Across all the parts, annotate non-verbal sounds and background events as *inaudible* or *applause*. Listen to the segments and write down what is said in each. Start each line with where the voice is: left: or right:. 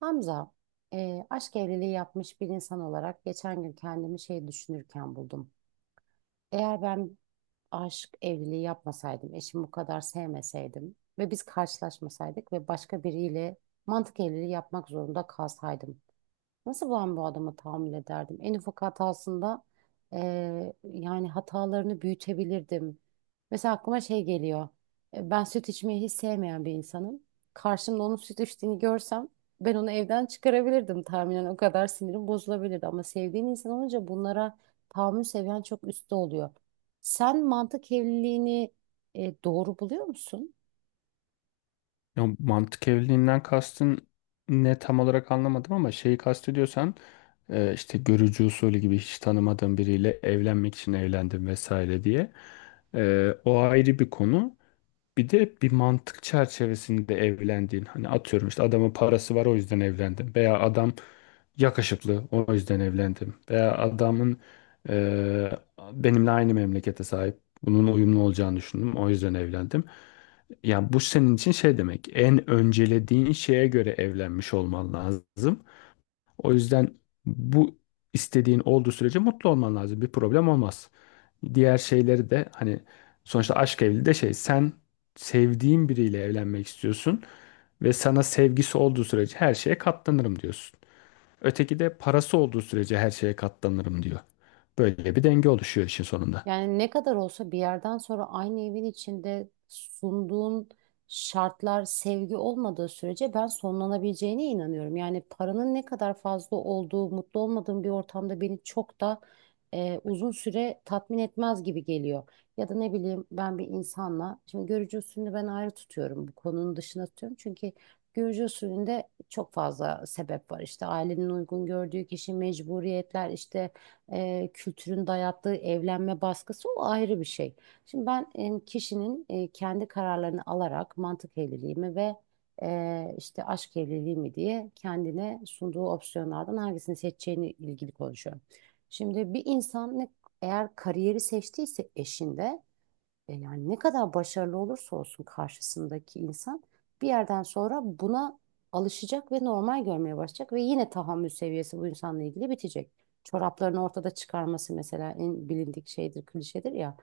right: Hamza, aşk evliliği yapmış bir insan olarak geçen gün kendimi şey düşünürken buldum. Eğer ben aşk evliliği yapmasaydım, eşimi bu kadar sevmeseydim ve biz karşılaşmasaydık ve başka biriyle mantık evliliği yapmak zorunda kalsaydım. Nasıl ben bu adama tahammül ederdim? En ufak hatasında yani hatalarını büyütebilirdim. Mesela aklıma şey geliyor. Ben süt içmeyi hiç sevmeyen bir insanım. Karşımda onun süt içtiğini görsem ben onu evden çıkarabilirdim tahminen. O kadar sinirim bozulabilirdi. Ama sevdiğin insan olunca bunlara tahammül seviyen çok üstte oluyor. Sen mantık evliliğini doğru buluyor musun?
left: Ya mantık evliliğinden kastın ne tam olarak anlamadım ama şeyi kastediyorsan işte görücü usulü gibi hiç tanımadığın biriyle evlenmek için evlendim vesaire diye. E, o ayrı bir konu. Bir de bir mantık çerçevesinde evlendiğin hani atıyorum işte adamın parası var o yüzden evlendim veya adam yakışıklı o yüzden evlendim veya adamın eee, benimle aynı memlekete sahip bunun uyumlu olacağını düşündüm o yüzden evlendim. Yani bu senin için şey demek, en öncelediğin şeye göre evlenmiş olman lazım. O yüzden bu istediğin olduğu sürece mutlu olman lazım. Bir problem olmaz. Diğer şeyleri de hani sonuçta aşk evliliği de şey, sen sevdiğin biriyle evlenmek istiyorsun ve sana sevgisi olduğu sürece her şeye katlanırım diyorsun. Öteki de parası olduğu sürece her şeye katlanırım diyor. Böyle bir denge oluşuyor işin sonunda.
right: Yani ne kadar olsa bir yerden sonra aynı evin içinde sunduğun şartlar sevgi olmadığı sürece ben sonlanabileceğine inanıyorum. Yani paranın ne kadar fazla olduğu, mutlu olmadığım bir ortamda beni çok da uzun süre tatmin etmez gibi geliyor. Ya da ne bileyim ben bir insanla, şimdi görücü usulünü ben ayrı tutuyorum, bu konunun dışına tutuyorum. Çünkü görücü usulünde çok fazla sebep var. İşte ailenin uygun gördüğü kişi, mecburiyetler, işte kültürün dayattığı evlenme baskısı o ayrı bir şey. Şimdi ben kişinin kendi kararlarını alarak mantık evliliği mi ve işte aşk evliliği mi diye kendine sunduğu opsiyonlardan hangisini seçeceğini ilgili konuşuyorum. Şimdi bir insan ne, eğer kariyeri seçtiyse eşinde yani ne kadar başarılı olursa olsun karşısındaki insan bir yerden sonra buna alışacak ve normal görmeye başlayacak ve yine tahammül seviyesi bu insanla ilgili bitecek. Çoraplarını ortada çıkarması mesela en bilindik şeydir, klişedir ya.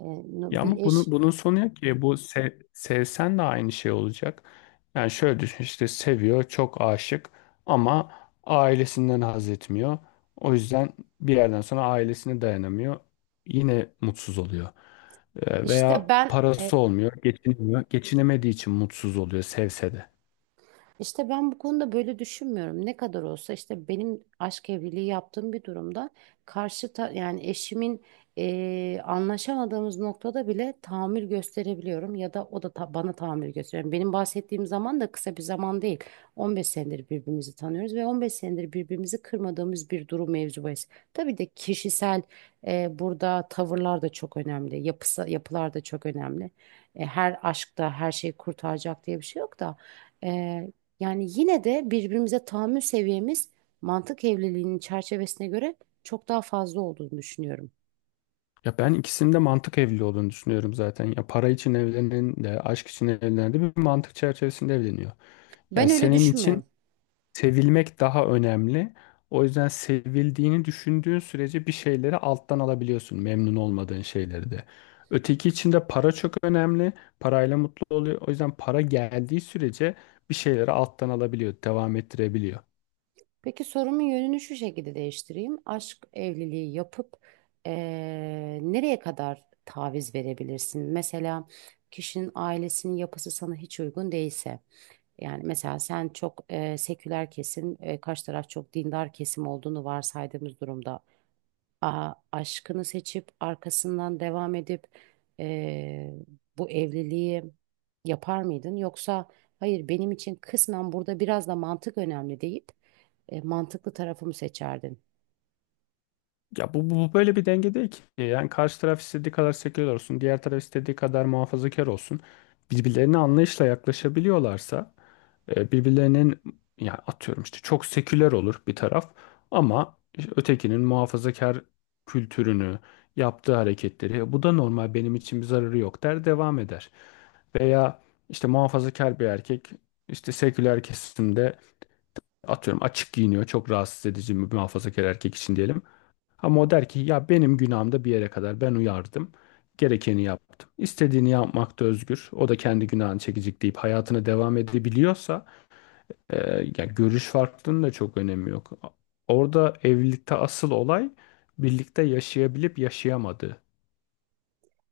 left: Ya
right: Bir
left: ama bunun,
right: eş
left: bunun sonu yok ki. E, bu sevsen de aynı şey olacak. Yani şöyle düşün, işte seviyor, çok aşık ama ailesinden haz etmiyor. O yüzden bir yerden sonra ailesine dayanamıyor. Yine mutsuz oluyor.
right: işte
left: Veya
right: ben
left: parası olmuyor, geçinemiyor. Geçinemediği için mutsuz oluyor sevse de.
right: İşte ben bu konuda böyle düşünmüyorum. Ne kadar olsa işte benim aşk evliliği yaptığım bir durumda yani eşimin anlaşamadığımız noktada bile tahammül gösterebiliyorum ya da o da bana tahammül gösteriyor. Yani benim bahsettiğim zaman da kısa bir zaman değil. 15 senedir birbirimizi tanıyoruz ve 15 senedir birbirimizi kırmadığımız bir durum mevzu bahis. Tabii de kişisel burada tavırlar da çok önemli. Yapılar da çok önemli. Her aşkta her şeyi kurtaracak diye bir şey yok da. Yani yine de birbirimize tahammül seviyemiz mantık evliliğinin çerçevesine göre çok daha fazla olduğunu düşünüyorum.
left: Ya ben ikisinin de mantık evliliği olduğunu düşünüyorum zaten. Ya para için evlenen de, aşk için evlenen de bir mantık çerçevesinde evleniyor. Ya
right: Ben öyle
left: senin için
right: düşünmüyorum.
left: sevilmek daha önemli. O yüzden sevildiğini düşündüğün sürece bir şeyleri alttan alabiliyorsun, memnun olmadığın şeyleri de. Öteki için de para çok önemli. Parayla mutlu oluyor. O yüzden para geldiği sürece bir şeyleri alttan alabiliyor, devam ettirebiliyor.
right: Peki sorumun yönünü şu şekilde değiştireyim. Aşk evliliği yapıp nereye kadar taviz verebilirsin? Mesela kişinin ailesinin yapısı sana hiç uygun değilse. Yani mesela sen çok seküler kesim, karşı taraf çok dindar kesim olduğunu varsaydığımız durumda aşkını seçip arkasından devam edip eee, bu evliliği yapar mıydın? Yoksa hayır benim için kısmen burada biraz da mantık önemli deyip mantıklı tarafımı seçerdin.
left: Ya bu böyle bir denge değil ki. Yani karşı taraf istediği kadar seküler olsun, diğer taraf istediği kadar muhafazakar olsun. Birbirlerine anlayışla yaklaşabiliyorlarsa birbirlerinin, ya atıyorum işte çok seküler olur bir taraf ama ötekinin muhafazakar kültürünü, yaptığı hareketleri "E, bu da normal, benim için bir zararı yok" der, devam eder. Veya işte muhafazakar bir erkek işte seküler kesimde atıyorum açık giyiniyor, çok rahatsız edici bir muhafazakar erkek için diyelim. Ama o der ki ya benim günahım da bir yere kadar, ben uyardım. Gerekeni yaptım. İstediğini yapmakta özgür. O da kendi günahını çekecek deyip hayatına devam edebiliyorsa e, yani görüş farklılığının da çok önemi yok. Orada evlilikte asıl olay birlikte yaşayabilip yaşayamadığı.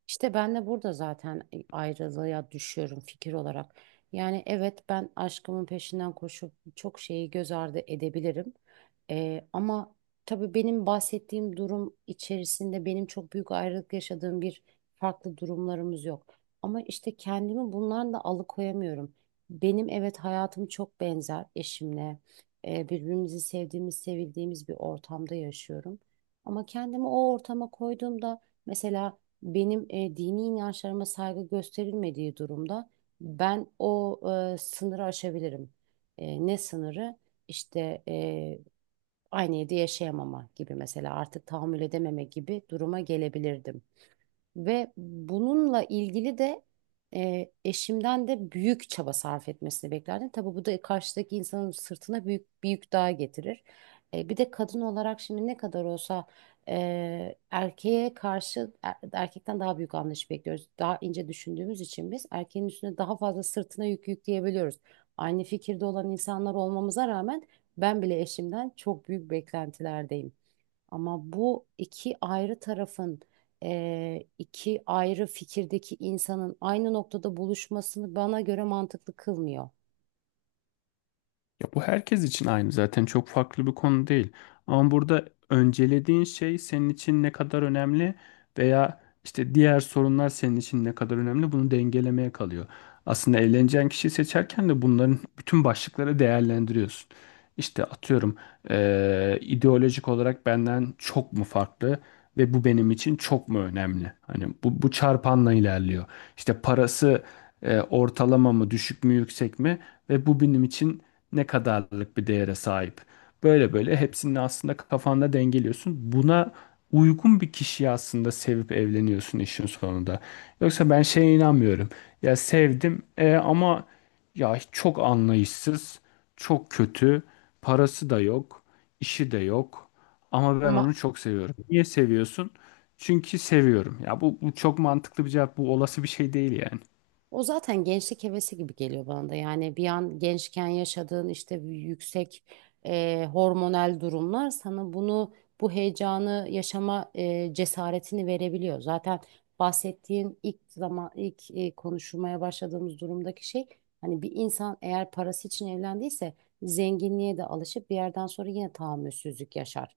right: İşte ben de burada zaten ayrılığa düşüyorum fikir olarak. Yani evet ben aşkımın peşinden koşup çok şeyi göz ardı edebilirim. Ama tabii benim bahsettiğim durum içerisinde benim çok büyük ayrılık yaşadığım bir farklı durumlarımız yok. Ama işte kendimi bundan da alıkoyamıyorum. Benim evet hayatım çok benzer eşimle. Birbirimizi sevdiğimiz, sevildiğimiz bir ortamda yaşıyorum. Ama kendimi o ortama koyduğumda mesela benim dini inançlarıma saygı gösterilmediği durumda ben o sınırı aşabilirim. Ne sınırı? İşte aynı evde yaşayamama gibi mesela artık tahammül edememe gibi duruma gelebilirdim. Ve bununla ilgili de eşimden de büyük çaba sarf etmesini beklerdim. Tabii bu da karşıdaki insanın sırtına büyük bir yük daha getirir. Bir de kadın olarak şimdi ne kadar olsa erkeğe karşı erkekten daha büyük anlayış bekliyoruz. Daha ince düşündüğümüz için biz erkeğin üstüne daha fazla sırtına yük yükleyebiliyoruz. Aynı fikirde olan insanlar olmamıza rağmen ben bile eşimden çok büyük beklentilerdeyim. Ama bu iki ayrı tarafın iki ayrı fikirdeki insanın aynı noktada buluşmasını bana göre mantıklı kılmıyor.
left: Ya bu herkes için aynı zaten, çok farklı bir konu değil. Ama burada öncelediğin şey senin için ne kadar önemli veya işte diğer sorunlar senin için ne kadar önemli, bunu dengelemeye kalıyor. Aslında evleneceğin kişiyi seçerken de bunların bütün başlıkları değerlendiriyorsun. İşte atıyorum ideolojik olarak benden çok mu farklı ve bu benim için çok mu önemli? Hani bu çarpanla ilerliyor. İşte parası ortalama mı, düşük mü, yüksek mi? Ve bu benim için ne kadarlık bir değere sahip. Böyle böyle hepsini aslında kafanda dengeliyorsun. Buna uygun bir kişiyi aslında sevip evleniyorsun işin sonunda. Yoksa ben şeye inanmıyorum. Ya sevdim ama ya çok anlayışsız, çok kötü, parası da yok, işi de yok. Ama ben
right: Ama
left: onu çok seviyorum. Niye seviyorsun? Çünkü seviyorum. Ya bu çok mantıklı bir cevap. Bu olası bir şey değil yani.
right: O zaten gençlik hevesi gibi geliyor bana da. Yani bir an gençken yaşadığın işte bir yüksek hormonal durumlar sana bunu bu heyecanı yaşama cesaretini verebiliyor. Zaten bahsettiğin ilk zaman ilk konuşmaya başladığımız durumdaki şey hani bir insan eğer parası için evlendiyse zenginliğe de alışıp bir yerden sonra yine tahammülsüzlük yaşar.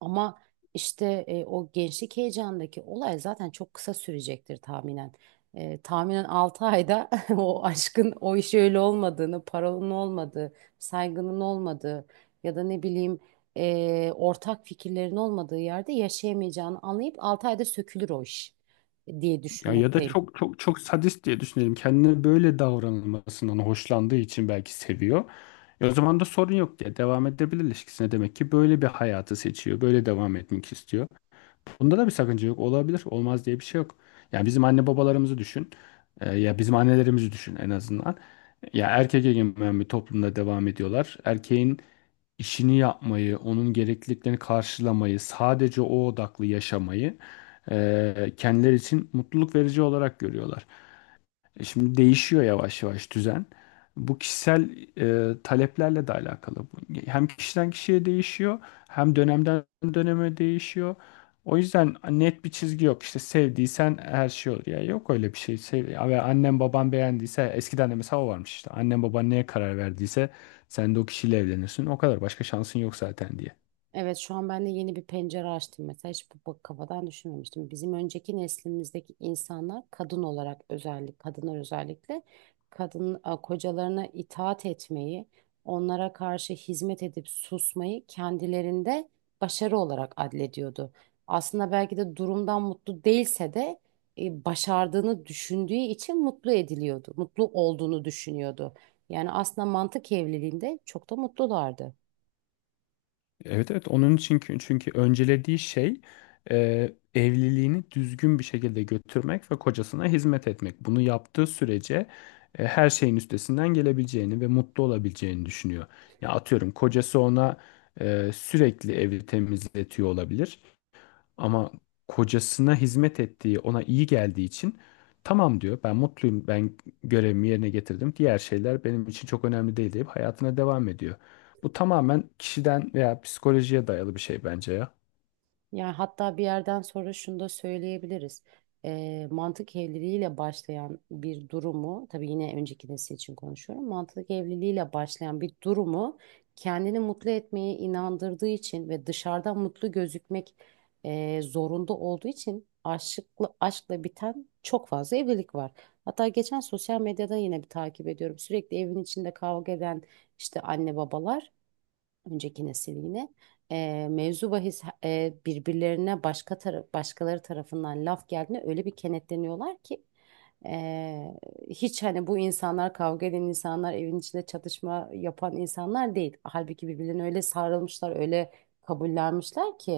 right: Ama işte o gençlik heyecanındaki olay zaten çok kısa sürecektir tahminen. Tahminen 6 ayda *laughs* o aşkın o iş öyle olmadığını, parolun olmadığı, saygının olmadığı ya da ne bileyim ortak fikirlerin olmadığı yerde yaşayamayacağını anlayıp 6 ayda sökülür o iş diye
left: Ya ya da
right: düşünmekteyim.
left: çok çok çok sadist diye düşünelim. Kendine böyle davranılmasından hoşlandığı için belki seviyor. E o zaman da sorun yok diye devam edebilir ilişkisine. Demek ki böyle bir hayatı seçiyor. Böyle devam etmek istiyor. Bunda da bir sakınca yok. Olabilir. Olmaz diye bir şey yok. Yani bizim anne babalarımızı düşün. E, ya bizim annelerimizi düşün en azından. Ya erkek egemen bir toplumda devam ediyorlar. Erkeğin işini yapmayı, onun gerekliliklerini karşılamayı, sadece o odaklı yaşamayı kendileri için mutluluk verici olarak görüyorlar. E, şimdi değişiyor yavaş yavaş düzen. Bu kişisel taleplerle de alakalı. Bu hem kişiden kişiye değişiyor, hem dönemden döneme değişiyor. O yüzden net bir çizgi yok. İşte sevdiysen her şey olur. Ya yok öyle bir şey. Sev ve annem baban beğendiyse, eskiden de mesela o varmış işte. Annem baban neye karar verdiyse sen de o kişiyle evlenirsin. O kadar, başka şansın yok zaten diye.
right: Evet şu an ben de yeni bir pencere açtım mesela hiç bu kafadan düşünmemiştim. Bizim önceki neslimizdeki insanlar kadın olarak özellikle kadınlar özellikle kadın kocalarına itaat etmeyi, onlara karşı hizmet edip susmayı kendilerinde başarı olarak adlediyordu. Aslında belki de durumdan mutlu değilse de başardığını düşündüğü için mutlu ediliyordu. Mutlu olduğunu düşünüyordu. Yani aslında mantık evliliğinde çok da mutlulardı.
left: Evet evet, onun için, çünkü öncelediği şey evliliğini düzgün bir şekilde götürmek ve kocasına hizmet etmek. Bunu yaptığı sürece her şeyin üstesinden gelebileceğini ve mutlu olabileceğini düşünüyor. Ya atıyorum kocası ona sürekli evi temizletiyor olabilir. Ama kocasına hizmet ettiği, ona iyi geldiği için tamam diyor. Ben mutluyum. Ben görevimi yerine getirdim. Diğer şeyler benim için çok önemli değil deyip hayatına devam ediyor. Bu tamamen kişiden veya psikolojiye dayalı bir şey bence ya.
right: Yani hatta bir yerden sonra şunu da söyleyebiliriz. Mantık evliliğiyle başlayan bir durumu, tabii yine önceki nesil için konuşuyorum. Mantık evliliğiyle başlayan bir durumu kendini mutlu etmeye inandırdığı için ve dışarıdan mutlu gözükmek zorunda olduğu için aşıkla, aşkla biten çok fazla evlilik var. Hatta geçen sosyal medyada yine bir takip ediyorum. Sürekli evin içinde kavga eden işte anne babalar önceki nesil yine mevzu bahis birbirlerine başkaları tarafından laf geldiğinde öyle bir kenetleniyorlar ki e, hiç hani bu insanlar kavga eden insanlar evin içinde çatışma yapan insanlar değil. Halbuki birbirlerine öyle sarılmışlar öyle kabullenmişler ki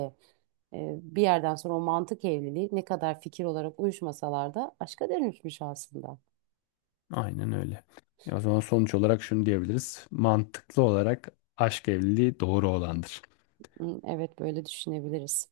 right: bir yerden sonra o mantık evliliği ne kadar fikir olarak uyuşmasalar da aşka dönüşmüş aslında.
left: Aynen öyle. Ya o zaman sonuç olarak şunu diyebiliriz. Mantıklı olarak aşk evliliği doğru olandır.
right: Hı, evet böyle düşünebiliriz.